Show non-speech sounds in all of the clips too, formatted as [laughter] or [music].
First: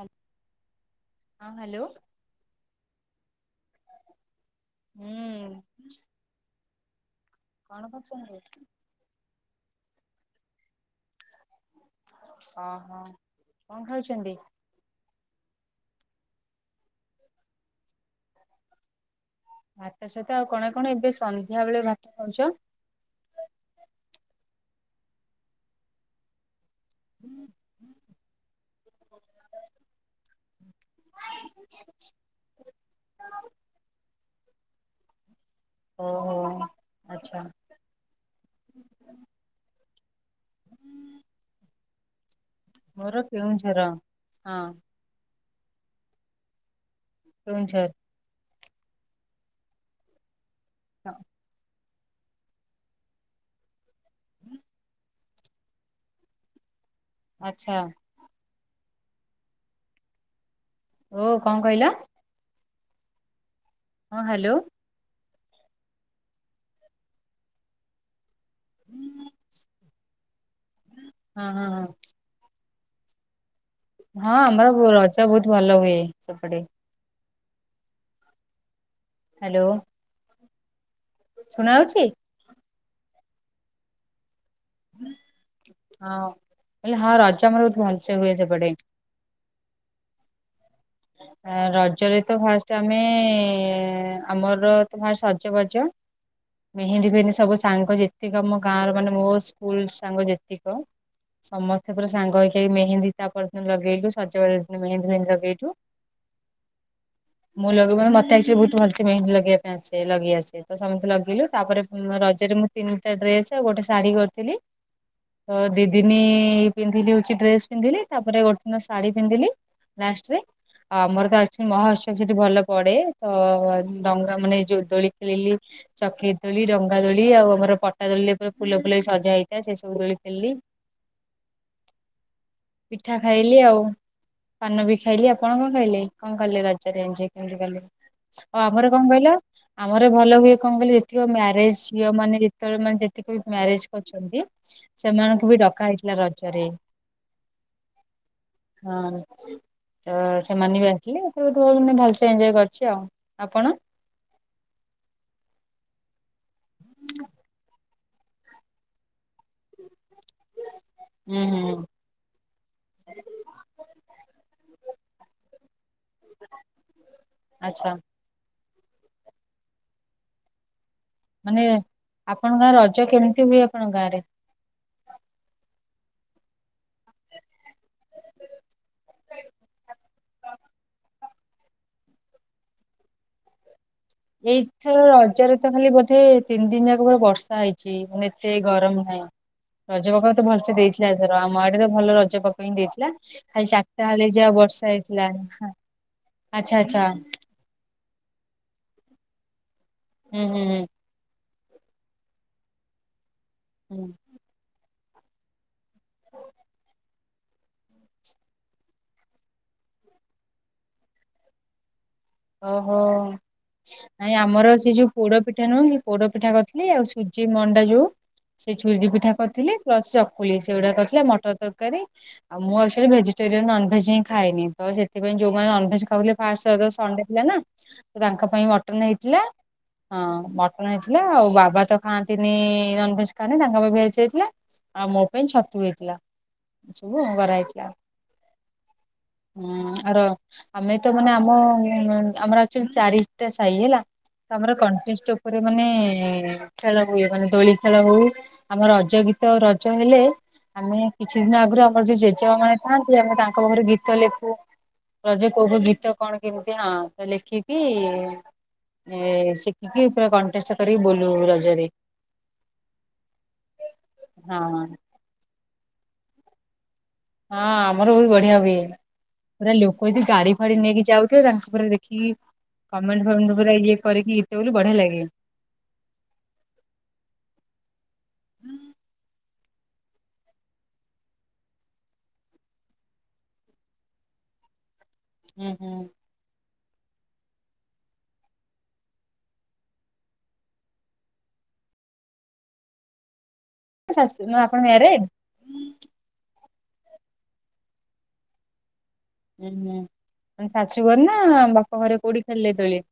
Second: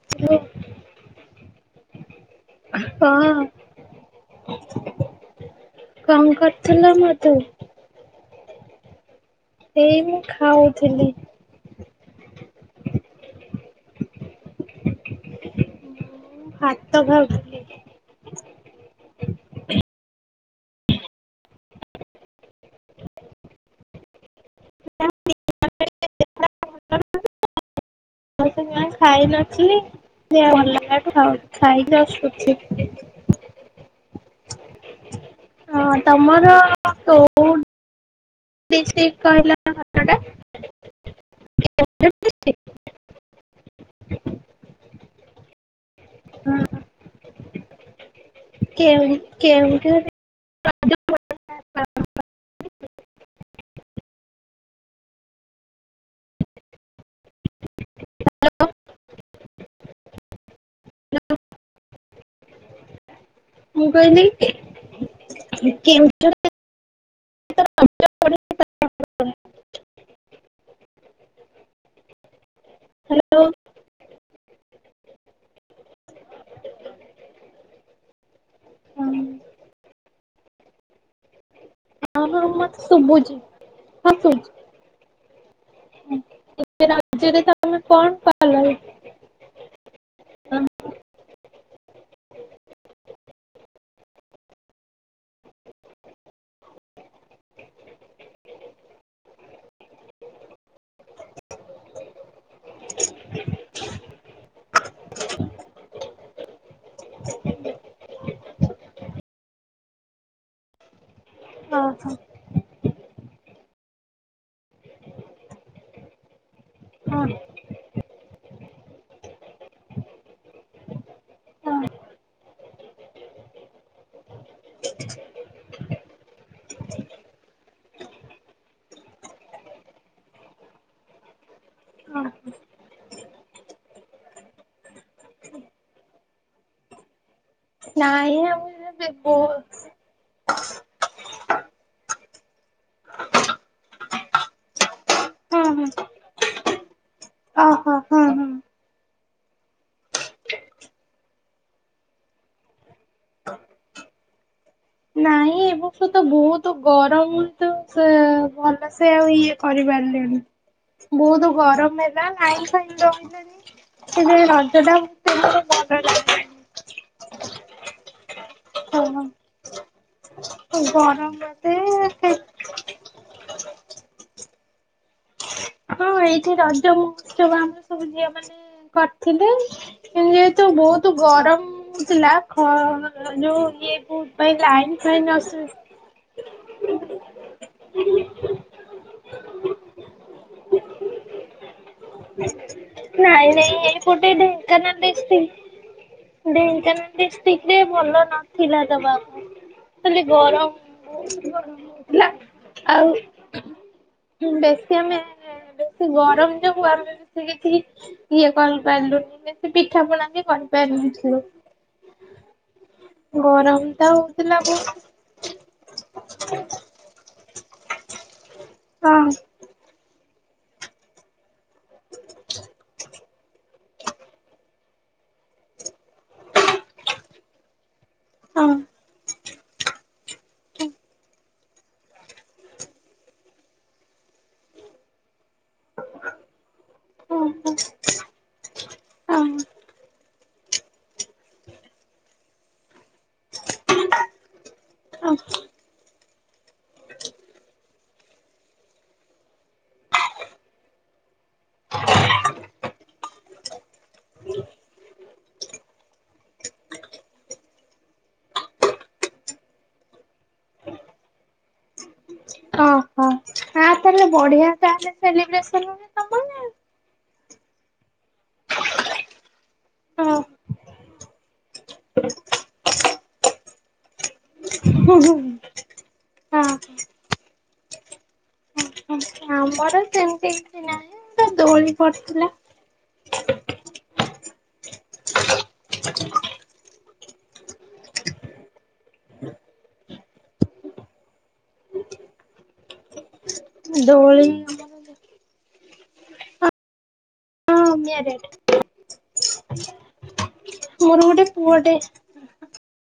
Hello ହଁ hello. ହଁ ହୁଁ କଣ କରୁଥିଲ ମୋତେ। କଣ କରୁଛନ୍ତି। ଏଇ ମୁଁ ଖାଉଥିଲି। ଅହୋ କଣ ଖାଉଛନ୍ତି। ଭାତ ଖାଉଥିଲି। ସହିତ ଭାତ ଆଉ କଣ କଣ ଏବେ ସନ୍ଧ୍ୟା ବେଳେ ଭାତ ଖାଉଛ। [unintelligible] [inaudible] [unintelligible] [unintelligible] ହଁ ତମର ଓହୋ ଆଚ୍ଛା କୋଉ। ପ୍ଲିଜ ପ୍ଲିଜ କହିଲ [unintelligible] ମୋର କେଉଁଝର ହଁ। ହଁ କେଉଁଝର। କେଉଁ କେଉଁଝର। ହଁ। [inaudible] [inaudible] ଆଚ୍ଛା। ହାଲୋ। ଓ କଣ କହିଲ? ମୁଁ ହଁ କହିଲି କେ ହ୍ୟାଲୋ। କେଉଁ ହଁ [unintelligible] [unintelligible] ହଁ ହଁ ହ ହ୍ୟାଲୋ। ଆମର ରଜ ବହୁତ ଭଲ ହୁଏ ସେପଟେ। ହଁ ହ୍ୟାଲୋ। ଶୁଣା ଯାଉଛି। ହଁ ହଁ ମୋତେ ଶୁଭୁଛି କୁହନ୍ତୁ। ହଁ। କହିଲେ ହଁ ରଜ ରଜରେ ଆମର ବହୁତ ଭଲସେ ହୁଏ ସେପଟେ ତମେ [unintelligible] [unintelligible] ରଜରେ ତ ଫାଷ୍ଟ ଆମେ ଆମର ଫାଷ୍ଟ ସଜବାଜ। ମେହେନ୍ଦୀ ଫେହେନ୍ଦୀ ସବୁ ସାଙ୍ଗ ଯେତିକ ମୋ ଗାଁ ର ମାନେ ମୋ ସ୍କୁଲ ସାଙ୍ଗ ଯେତିକ। ସମସ୍ତେ ପୁରା ସାଙ୍ଗ ହେଇକି ମେହେନ୍ଦି ତାପରେ ଲଗେଇଲୁ ସଜବାଜ ଦିନ ମେହେନ୍ଦୀ ଫେହେନ୍ଦୀ ଲଗେଇଲୁ। [unintelligible] ମୁଁ ଲଗେଇ କଣ ମତେ ଆଚୁଆଲି ବହୁତ ଭଲସେ ମେହେନ୍ଦୀ ଲଗେଇ ପାଇଁ ଆସେ ଲଗେଇ ଆସେ ତ ସମସ୍ତେ ଲଗେଇ କେଇଲୁ ତାପରେ ଓହୋ ରଜରେ ମୁଁ ତିନିଟା ଡ୍ରେସ ଆଉ ଗୋଟେ ଶାଢୀ କରିଥିଲି। ତ ଦିଦିନୀ ପିନ୍ଧିଲି ହଁ ହଉଛି ଡ୍ରେସ ପିନ୍ଧିଲି ତାପରେ ଗୋଟେ ଦିନ ଶାଢୀ ପିନ୍ଧିଲି। ଲାଷ୍ଟ ରେ ଆ ଆମର ତ ଆଚୁଅଲି ହଁ ମହୋତ୍ସବ ସେଠି ଭଲ ପଡେ ତ ଡଙ୍ଗା ମାନେ ଯୋ ଦୋଳି ଖେଳିଲି। ଚକ୍ରି ଦୋଳି ଡଙ୍ଗା ଦୋଳି ଆଉ ଆମର ପଟା ଦୋଳିରେ ପୁରା ଫୁଲ ଫୁଲ ସଜା ହେଇଥାଏ। ସେ ସବୁ ଦୋଳି ଖେଳିଲି। [inaudible] ପିଠା ଖାଇଲି ଆଉ ପାନ ବି ଖାଇଲି ଆ କଣ କଣ ଖାଇଲେ କଣ କଲେ ରଜରେ ଏଞ୍ଜୟ? ଏମିତି କଲେ। ନାଇଁ ଆଉ ଆମର ଆମେ କଣ ବୋ କହିଲ ଆମର ଭଲ ହୁଏ କଣ କହିଲି ଯେତିକ ମ୍ୟାରେଜ ଝିଅ ମାନେ ଯେତେବେଳେ ମାନେ ଯେତିକ ମ୍ୟାରେଜ କରଛନ୍ତି ସେମାନଙ୍କୁ ବି ଡକା ହେଇଥିଲା ରଜରେ ଅ ହୋ ହଁ ହୁଁ ହଁ। ତ ସେମାନେ ବି ଆସିଲେ ଏଥର ବହୁତ୍ ଭଲସେ ଏଞଜୟ କରିଛି ଆଉ। ଆପଣ? ନାଇଁ ଏ ବର୍ଷ ତ ବହୁତ ଗରମ ତ ସେ ଭଲସେ ଆଉ ଇଏ କରିପାରିଲେନି। ହୁଁ ବହୁତ ହୁଁ। ଗରମ ହେଲା ନାଇଁ ଲାଇନ୍ ଫାଇନ୍ ରହିଲାନି ସେ ଯ ରଜ ଟା ସେମିତି ଭଲ ଲାଗିଲାନି। ଆଚ୍ଛା। ହ ହ। ମାନେ ଆପଣଙ୍କ ଗାଁ ରଜ କେମିତି ହୁଏ ଆପଣଙ୍କ ଗାଁରେ? ହଁ ଏଇଠି ରଜ ମହୋତ୍ସବ ଆମର ସବୁ ଝିଅ ମାନେ କରିଥିଲେ କି ଯେହେତୁ ବହୁତ ତୁ ଗରମ ହୋଉଥିଲା ଖ ଯୋଉ ଇଏ ପାଇଁ ଲାଇନ ଏଇଥର ଫାଇନ ରଜରେ ଅସୁ ତ ଖାଲି ବୋଧେ ତିନି ଦିନ ଯାକ ପୁରା ବର୍ଷା ହେଇଛି ମାନେ ଏତେ ଗରମ ନାହିଁ। ରଜ ପାଗ ତ ପୁରା ଭଲସେ ସେ ଦେଇଥିଲା ଏଥର ଆମ ଆଡେ ତ ଭଲ ରଜ ପାଗ ହିଁ ଦେଇଥିଲା। ନାଇଁ ଖାଲି ନାଇଁ ଚାରିଟାବେଲେ ଏପଟେ ଯାହା ବର୍ଷା ଢେଙ୍କାନାଳ ହେଇଥିଲା ଡିଷ୍ଟ୍ରିକ୍ଟ ଆଚ୍ଛା ଆଚ୍ଛା ଢେଙ୍କାନାଳ ଡିଷ୍ଟ୍ରିକ୍ଟ ରେ ଭଲ ନଥିଲା ତବା ଖାଲି ହୁଁ ହୁଁ ଗରମ ହେଲା ଆଉ ହୁଁ। ବେଶ ହଁ। ସେ ଗରମ ଯୋଗୁ ଆମେ ସେ କିଛି ଇଏ କରିପାରିଲୁନି ସେ ପିଠା ପଣା ବି କରିପାରିଲୁ [unintelligible] ଓହୋ। ତ ନାଇଁ ହଉଥିଲା ଆମର ବହୁତ ସେ ଯୋଉ ପୋଡ ପିଠା ନୁହେଁ କି ପୋଡ ପିଠା କରିଥିଲି ଆଉ ସୁଜି ମଣ୍ଡା ଯୋଉ ସେ ସୁଜି ହଁ ପିଠା କରିଥିଲି ପ୍ଲସ ଚକୁଳି ସେଗୁଡା କରିଥିଲା ମଟର ତରକାରୀ ଆଉ ମୁଁ ଆକଚୁଆଲି ଭେ ଟରିଆନ ନନଭେଜ ହିଁ ଖାଇନି ତ ସେଥିପାଇଁ ଯୋଉମାନେ ନନଭେଜ ଖାଉଥିଲେ ଫାଷ୍ଟ ରଜ ସଣ୍ଡେ ଥିଲା ନା ତ ତାଙ୍କ ପାଇଁ ହଁ ମଟନ ହେଇଥିଲା ହଁ ମଟନ ହେଇଥିଲା ଆଉ ବାବା ତ ଖାଆନ୍ତିନି ନନଭେଜ ଖାଆନ୍ତିନି ତାଙ୍କ ପାଇଁ ଭେଜ ହେଇଥିଲା। ଆଉ ମୋ ପାଇଁ ଛତୁ ହେଇଥିଲା [unintelligible] ହଁ ହେଇଥିଲା। ହଁ ହୁଁ ଆ ର ଆମେ ତ ମାନେ ଆମ ଆମର ଆକ୍ଚୁଆଲି ଚାରିଟା ସାହି ହେଲା। ତ ଆମର କଣ୍ଟେଷ୍ଟ ହଁ ଉପରେ ମାନେ ଖେଳ ହୁଏ। ମାନେ ଦୋଳି ଖେଳ ହେଉ ଆମର ରଜ ଗ ରଜ ହେଲେ ଆମେ କିଛି ଦିନ ଆଗରୁ ଆମର ଯୋଉ ଜେଜେମା ମାନେ ଥାଆନ୍ତି ଆମେ ତାଙ୍କ ପାଖରେ ଗୀତ ଲେଖୁ। ରଜ କୋଉ କୋଉ ଗୀତ କଣ କେମିତି ହଁ ତ ଲେଖିକି ଏ ଶିଖିକି ପୁରା କଣ୍ଟେଷ୍ଟ କରିକି ବୋଲୁ ରଜରେ। ଓହୋ ଆ ତାହେଲେ ବଢିଆ ହଁ। ତାହେଲେ ସେଲିବ୍ରେସନ ହୁଏ ତମର। ନା ହଁ ଆମର ବହୁତ ବଢିଆ ହୁଏ। ପୁରା ଲୋକ ଯେ ଗାଡି ଫାଡି ନେଇକି ଯାଉଥିବେ ତାଙ୍କୁ ପୁରା ଦେଖିକି କମେଣ୍ଟ ଫମେଣ୍ଟ ପୁରା ଇଏ କରିକି ଗୀତ ବୋଲୁ ବଢିଆ ଲାଗେ। ହଁ ହଁ। ହୁଁ। ନାଁ ଦୋଳି ପଡିଥିଲା ହୁଁ ହୁଁ। ଦୋଳି ଶାଶ ଆପଣ ମ୍ୟାରିଡ? ଶ ରେଟ ଉ ହୁଁ ଶାଶୁ ମୋର ଘର ନା ଗୋଟେ ପୁଅଟେ ବାପା ଘରେ କୋଉଠି ଖେଳିଲେ ଦୋଳି।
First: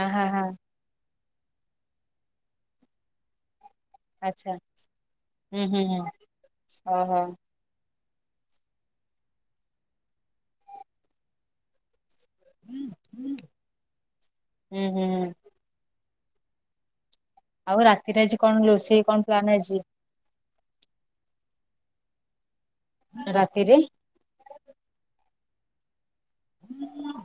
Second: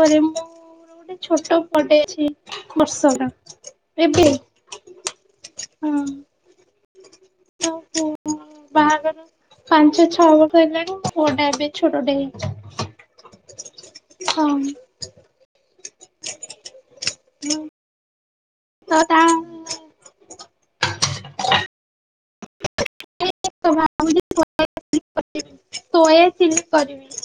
ଆ ହା ହା ମୁଁ ଗୋଟେ ଛୋଟ ପଟେ ଅଛି ବର୍ଷ ର। ଆଚଛା ହୁଁ ହୁଁ ହଁ ହ ହ ହୋ। ବାହାଘର ପାଞ୍ଚ ଛଅ ବର୍ଷ ହେଲାଣି ପୁଅଟା ଏବେ ଛୋଟଟେ ହେ ହ ହ ହଁ ହୁଁ ହୁଁ। ଆଉ ରାତିରେ ଆଜି କଣ ତ ରୋଷେଇ ତା କଣ ପ୍ଲାନ ଆଜି? ରାତିରେ। ତୋଏ ସିଲ୍ କରିବି।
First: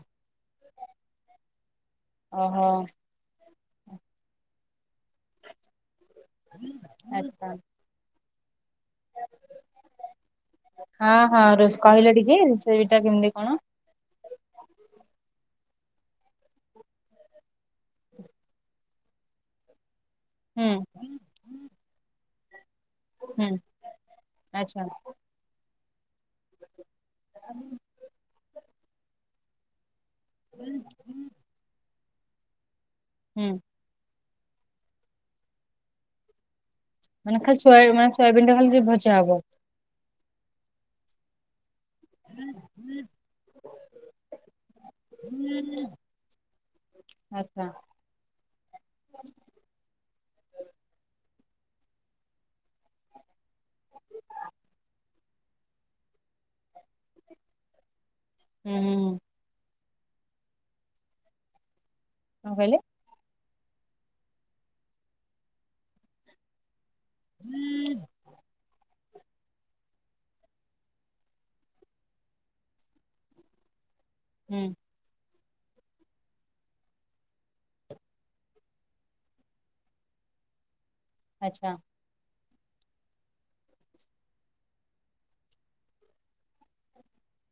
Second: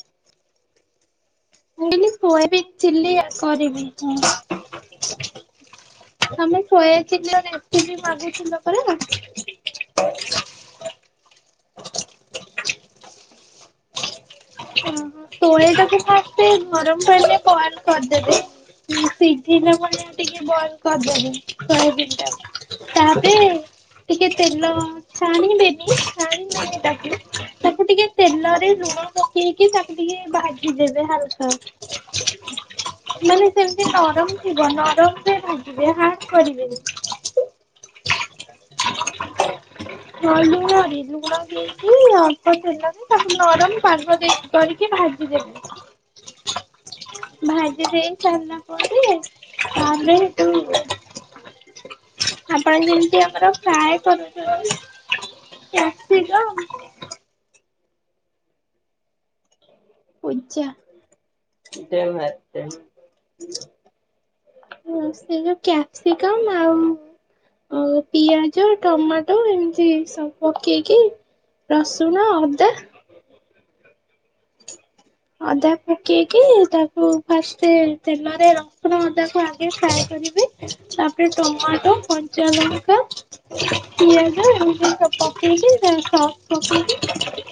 ମୁଁହିଲି କୁଏବ ଓହୋ ଥିଲି କରିବି। ତମେ ଶୋଇଥିଲି ଆଚ୍ଛା ବି ମାଗିଥିଲ। ହଁ ହଁ ରଷ କହିଲେ ଟିକେ। ସେଟା କେମିତି କଣ? ଓ ତୁଳି ଯଦି ଖାସେ ଗରମ କରେ ପ କରିଦେବେ। ସିଝଟା ମ ଟିକେ ହୁଁ ବନ୍ଦ କରିଦେବି ଶହ ଦଟା ତାପରେ ହୁଁ ଟିକେ ତେଲ ଆଚ୍ଛା ଛାଣିବେନି ଛାଣିବନି ତାକୁ। ତାକୁ ଟିକେ ତେଲରେ ଲୁଣ ପକେଇକି ତାକୁ ଟିକେ ଭାଜିିଦେବେ ହାଲକା ମାନେ ହୁଁ ସେମିତି ନରମ। ଥିବ ନରମ ରେ ଭାଙ୍ଗିବେ ହାଡ କରିବେନି। ମାନେ ଖାଲି ମାନେ ସୟାବିନ ଟା ଖାଲି ଯ ଭୋଜା ହବ। ହଁ ଲୁଣ ବି ଲୁଣ ଗହିକ ଆ କ ନରମ ପର୍ବ ଦେଇ କରିକି ଆଚ୍ଛା ଭାଜିଦବି। ଭାଜି ଦେଇ ସାରନା ପରେୁ ତାରେୁ ଆପଣ ଯେମିତି ଆମର ଫାଏ କରୁଛ। କ୍ୟାପ୍ସିକମ। ହୁଁ ହୁଁ। ପଜା ପ ମେ କଣ କହିଲେ? ସେ ଯୋଉ କ୍ୟାପ୍ସିକମ୍ ଆଉ ଅ ପିଆଜ। ଟମାଟୋ ଏମିତି ସବୁ ପକେଇକି ରସୁଣ ଅଦା। ହୁଁ। ଅଦା ପକେଇକି ତାକୁ ଫାଷ୍ଟ ତେଲରେ ରସୁଣ ଅଦାକୁ ଆଗ ଖାଇ। ତାପରେ ଆଚ୍ଛା ଟମାଟୋ କ ଚନ ଲଙ୍କା ପିଆଜ ଏମ ସବୁ ପକେଇକି ଦ ସଫ ପକେଇକି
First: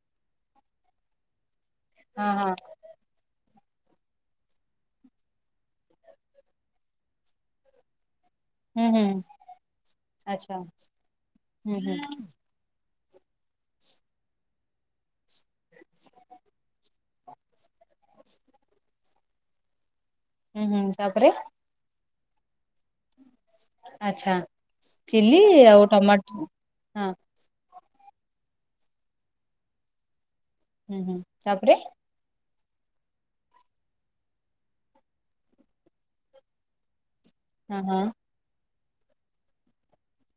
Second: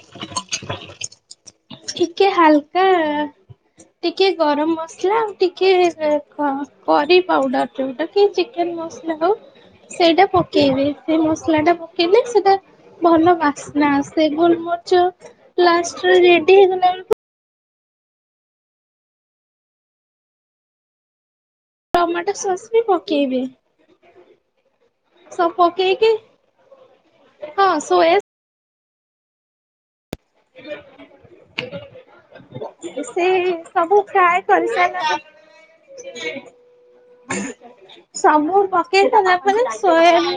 ଠିକେ ହଁ ହଁ ହାଲକା ଟିକେ ଗରମ ମସଲା ଆଉ ଟିକେ କରି ପାଉଡର ଗୋଟେ। ଚିକେ ହୁଁ ହୁଁ ମସଲା ହଉ ସେଇଟା ଆଚ୍ଛା ପକେଇବି ସେ ମସଲା ହୁଁ ଟା ହୁଁ ପକେଇଲେ ସେଇଟା ଭଲ ବାସ୍ନା ସେ ଭୋଲମରିଚ ଲା ରେଡି ହେଇଗଲା। ହୁଁ ହୁଁ ତାପରେ ଟମାଟୋ ସସ୍ ବି ପକେଇବି। ଆଛା ଚିଲି ଆଉ ପକେଇକି ଟମାଟର ହଁ। ସୋ ଏ ହୁଁ ହୁଁ ତାପରେ ସେ ସବୁ ଫ୍ରଏ କରିସ ହଁ ହଁ ସବୁ ପକେଇ ନା ଶହ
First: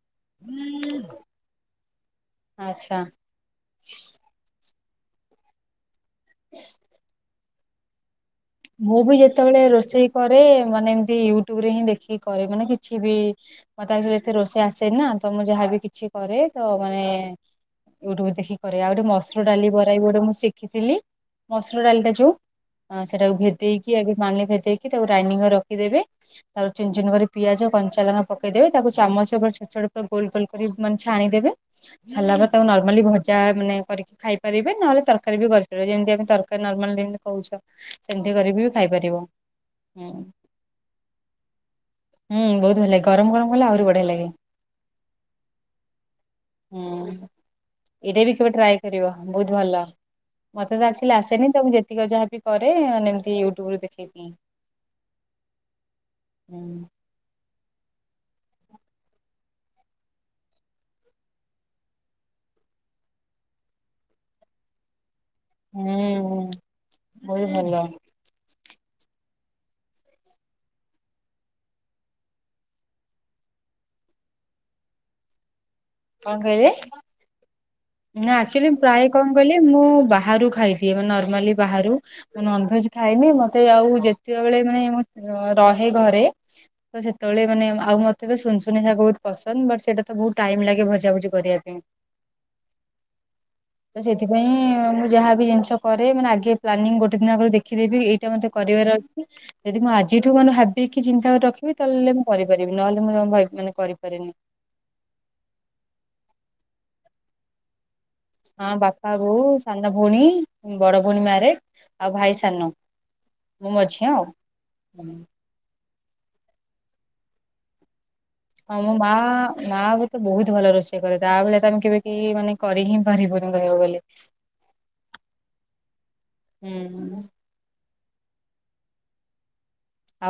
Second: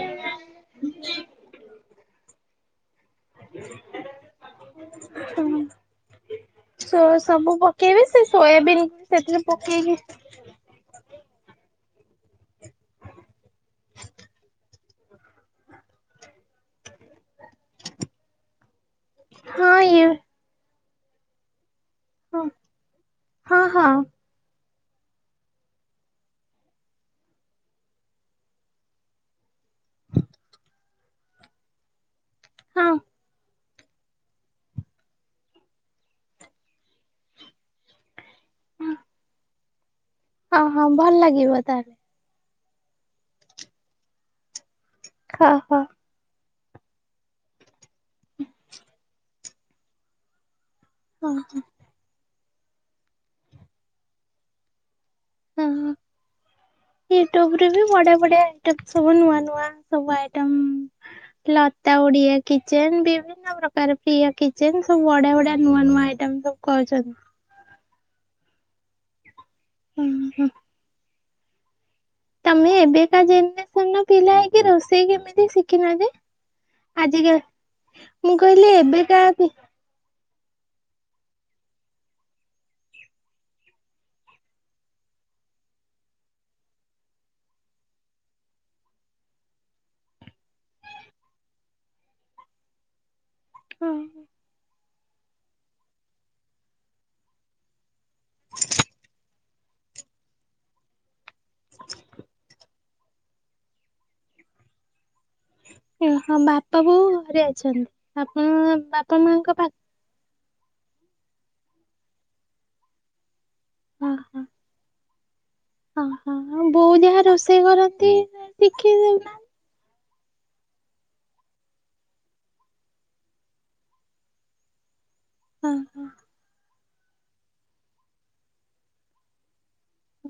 ଆଚ୍ଛା। ହୁଁ ସବୁ ପକେଇବି। ମୁଁ ବି ଯେତେବେଳେ ରୋଷେଇ କରେ ମାନେ ଏମିତିୟ ରେ ହିଁ ଦେଖିକି କରେ ମାନେ କିଛି ବି ମତେ ଯେତେ ରୋଷେଇ ଆସେ ନା ତ ମୁଁ ଯାହାବି କିଛି କରେ ତ ମାନେ ଟବ ଦେଖି ଆଉ ଗୋଟେ ମସୁର ଡାଲି ବରାଇ ହଁ ଗୋଟେ ମୁଁ ଶିଖିଥିଲି ମସ ମସୁର ଡାଲିଟା ଯୋଉ ହଁ ସେଟାକୁ ହଁ ହଁ ଭେଦେଇକି ଆଗେ ପାଣିରେ ଭେଦେଇକି ତାକୁ ଗ୍ରାଇଡିଙ୍ଗକରି ରଖିଦେବେ ତାକୁ ଚୁନ ଚୂନ କରି ପିଆଜ କଞ୍ଚା ଲଙ୍କା ପକେଇଦବେ ତାକୁ ଚାମଚ ଛୋଟ ଛୋଟ ଗୋଲ ଗୋଲ କରି ମାନେ ଛାଣିଦେବେ ଛାଣିଦେଲା ପରେ ତାକୁ ହଁ ନର୍ମାଲି ଭଜା ମାନେ କରିକି ଖାଇପାରିବେ ନହେଲେ ତରକାରୀ ବି କରିପାରିବେ ଯେମିତି ଆମେ ତରକାରୀ ନର୍ମାଲ ଯେମିତି କହୁଛ। ସେମିତି କରିବି ବି ଖାଇପାରିବ ହୁଁ, ହଁ ହଁ ଭଲ ଲାଗିବ ତାହେଲେ। ହୁଁ ବହୁତ ଭଲ ଲାଗେ ଗରମ ଗରମ କଲେ ଆହୁରି ବଢିଆ ଲାଗେ। ହଁ ହଁ, ହୁଁ ଏଇଟା ବି କେବେ ଟ୍ରାଏ କର ବହୁତ ଭଲ। ମତେ ତ ଆକ୍ଚୁଆଲି ହଁ ଆସେନି ତ ମୁଁ ଯେତିକି ଯାହାବି କରେେ ଏମିତି ୟୁଟ୍ୟୁବୁ ଦେଖିକି। ହଁ ହୁଁ ୟୁଟୁବ, ବଢ଼ିଆ ବଢ଼ିଆ ଆଇଟମ୍ ସବୁ ନୂଆ ନୂଆ ସବୁ ଆଇଟମ୍, ଲତା ଓଡିଆ କିଚେନ ବିଭିନ୍ନ ପ୍ରକାର ପ୍ରିଆ କିଚେନ ସବୁ ବଢ଼ିଆ ବଢିଆ ନୂଆ ନୂଆ ଆଇଟମ୍ ହୁଁ ସବୁ କରୁଛନ୍ତି। ବହୁତ ଭଲ ହୁଁ ହୁଁ ତମେ ଏବେକା ଜେନେରେସନ ର ପିଲା ହେଇକି ରୋଷେଇ କେମିତି ଶିଖ କଣ କହିଲେ ନା ମୁଁ କହିଲି ଆକଚୁଆଲି ମୁ ପ୍ରାୟ ଏବେକା କଣ ପି କହିଲି ମୁଁ ବା ବାହାରୁ ଖାଇଥେ ନର୍ମାଲି ବାହାରୁ ନନଭେଜ ଖାଇନି ମତେ ଆଉ ଯେତେବେଳେ ମାନେ ରହେ ଘରେ, ତ ସେତେବେଳେ ମାନେ ଆଉ ମତେ ତ ଶୁନ ଶୁନିଆ ବହୁତ ପସନ୍ଦ ବଟ ସେଇଟା ତ ବହୁତ ଟାଇମ୍ ଲାଗ ଟ ଭଜାଭୁଜି କରିବା ପାଇଁ ତ ସେଥିପାଇଁ ମୁଁ ଯାହା ବି ଜିନିଷ କରେ ମାନେ ଆଗେ ପ୍ଲାନିଂ ଗୋଟେ ଦିନ ଆଗରୁ ଦେଖିଦେବି ଏଇଟା ମେ କରିବାର ଅଛି ଯଦି ମୁଁ ଆଜିଠୁ ମାନେ ଭାବିକି ଚିନ୍ତା କରି ରଖିବି ତାହେଲେ ମୁଁ କରିପାରିବି ନହେଲେ ମୁଁ ମାନେ କରିପାରେନି। ଓ ହଁ ବାପା ବୋଉ ଘରେ ଅଛନ୍ତି। ଆପଣ ହଁ ବାପା ବୋଉ ମାଙ୍କ ପାଖ ସାନ ଭଉଣୀ। ବଡ ଭଉଣୀ ମାରେଡ଼ ଆଉ ଭାଇ ସାନ ମୁଁ ହଁ ମଝିଆ ଆଉ। ହଁ। ଓହୋ ବୋଉ ଯାହା ରୋଷେଇ କରନ୍ତି। ଶିଖି ଆମ ମା ମା ବି, ତ ବହୁତ ଭଲ ରୋଷେଇ କରେ ତା ବଳେ ତ ଆମେ କେବେ କି ମାନେ କରି ହିଁ ପାରିବୁନି କହିବାକୁ ଗଲେ। ଓ ହୋ, ହୁଁ,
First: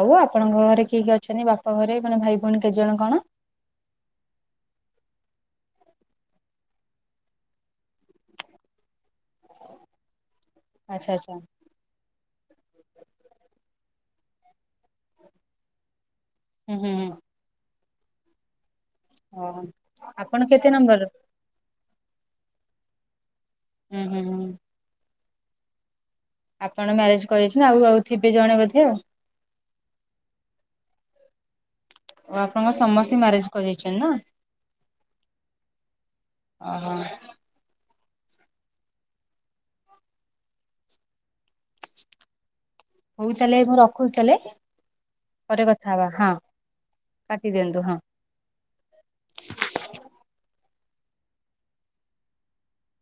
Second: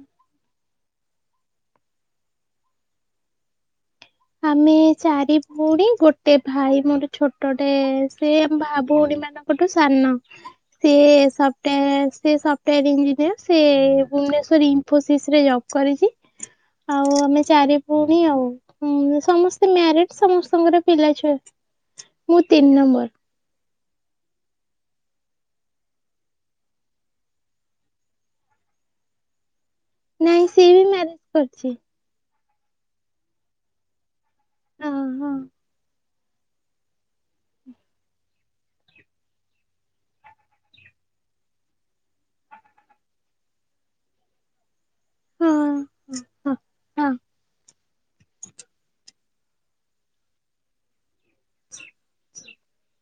ଆଉ ଆପଣଙ୍କ ଘରେ କିଏ କିଏ ଅଛନ୍ତି ବାପ ଘରେ ମାନେ ଭାଇ ଭଉଣୀ କେତେ ଜଣ କଣ? ଆମେ ଚାରି ଭଉଣୀ ଗୋଟେ ଭାଇ ମୋର ଛୋଟଟେ ସେ ଭା ଭଉଣୀ ସେମାନଙ୍କଠୁ ସାନ, ସେ ଆଚ୍ଛା ଆଚ୍ଛା ସଫ୍ଟ ସେ ସଫଟୟାର ଇଞ୍ଜିନିୟର ସେ ଭୁବନେଶ୍ୱର ଇଂଫୋସିସରେ ଜବ କରିଛି ହୁଁ ହୁଁ ହୁଁ ଆଉ ଆମେ ଚାରି ଭଉଣି ଆଉ। ହୁଁ ଓହୋ ସମସ୍ତେ ମ୍ୟାରେଡ ଆପଣ କେତେ ସମସ୍ତଙ୍କର ନମ୍ବର ପିଲା ଛୁଆ ଅଛି ମୁଁ ତିନି ନମ୍ବର। ହୁଁ ହୁଁ ହୁଁ, ଆପଣ ମ୍ୟାରେଜ କରିଛନ୍ତି ଆଉ ଆଉ ଥିବେ ଜଣେ ବୋଧେ ଆଉ। ନାଇଁ ସେି ବି ମ୍ୟାରେଜ କରିଛି। ଓ ଆପଣଙ୍କ ସମସ୍ତେ ମ୍ୟାରେଜ କରିଦେଇଛନ୍ତି ନା? ହଁ ହଁ, ଓହ, ହଉ ତାହେଲେ ମୁ ରଖୁଛି ତାହଲେ। ପରେ ହଁ କଥା ହବା ହଁ କାଟି ଦିଅନ୍ତୁ ହଁ। [inaudible] ହ [inaudible]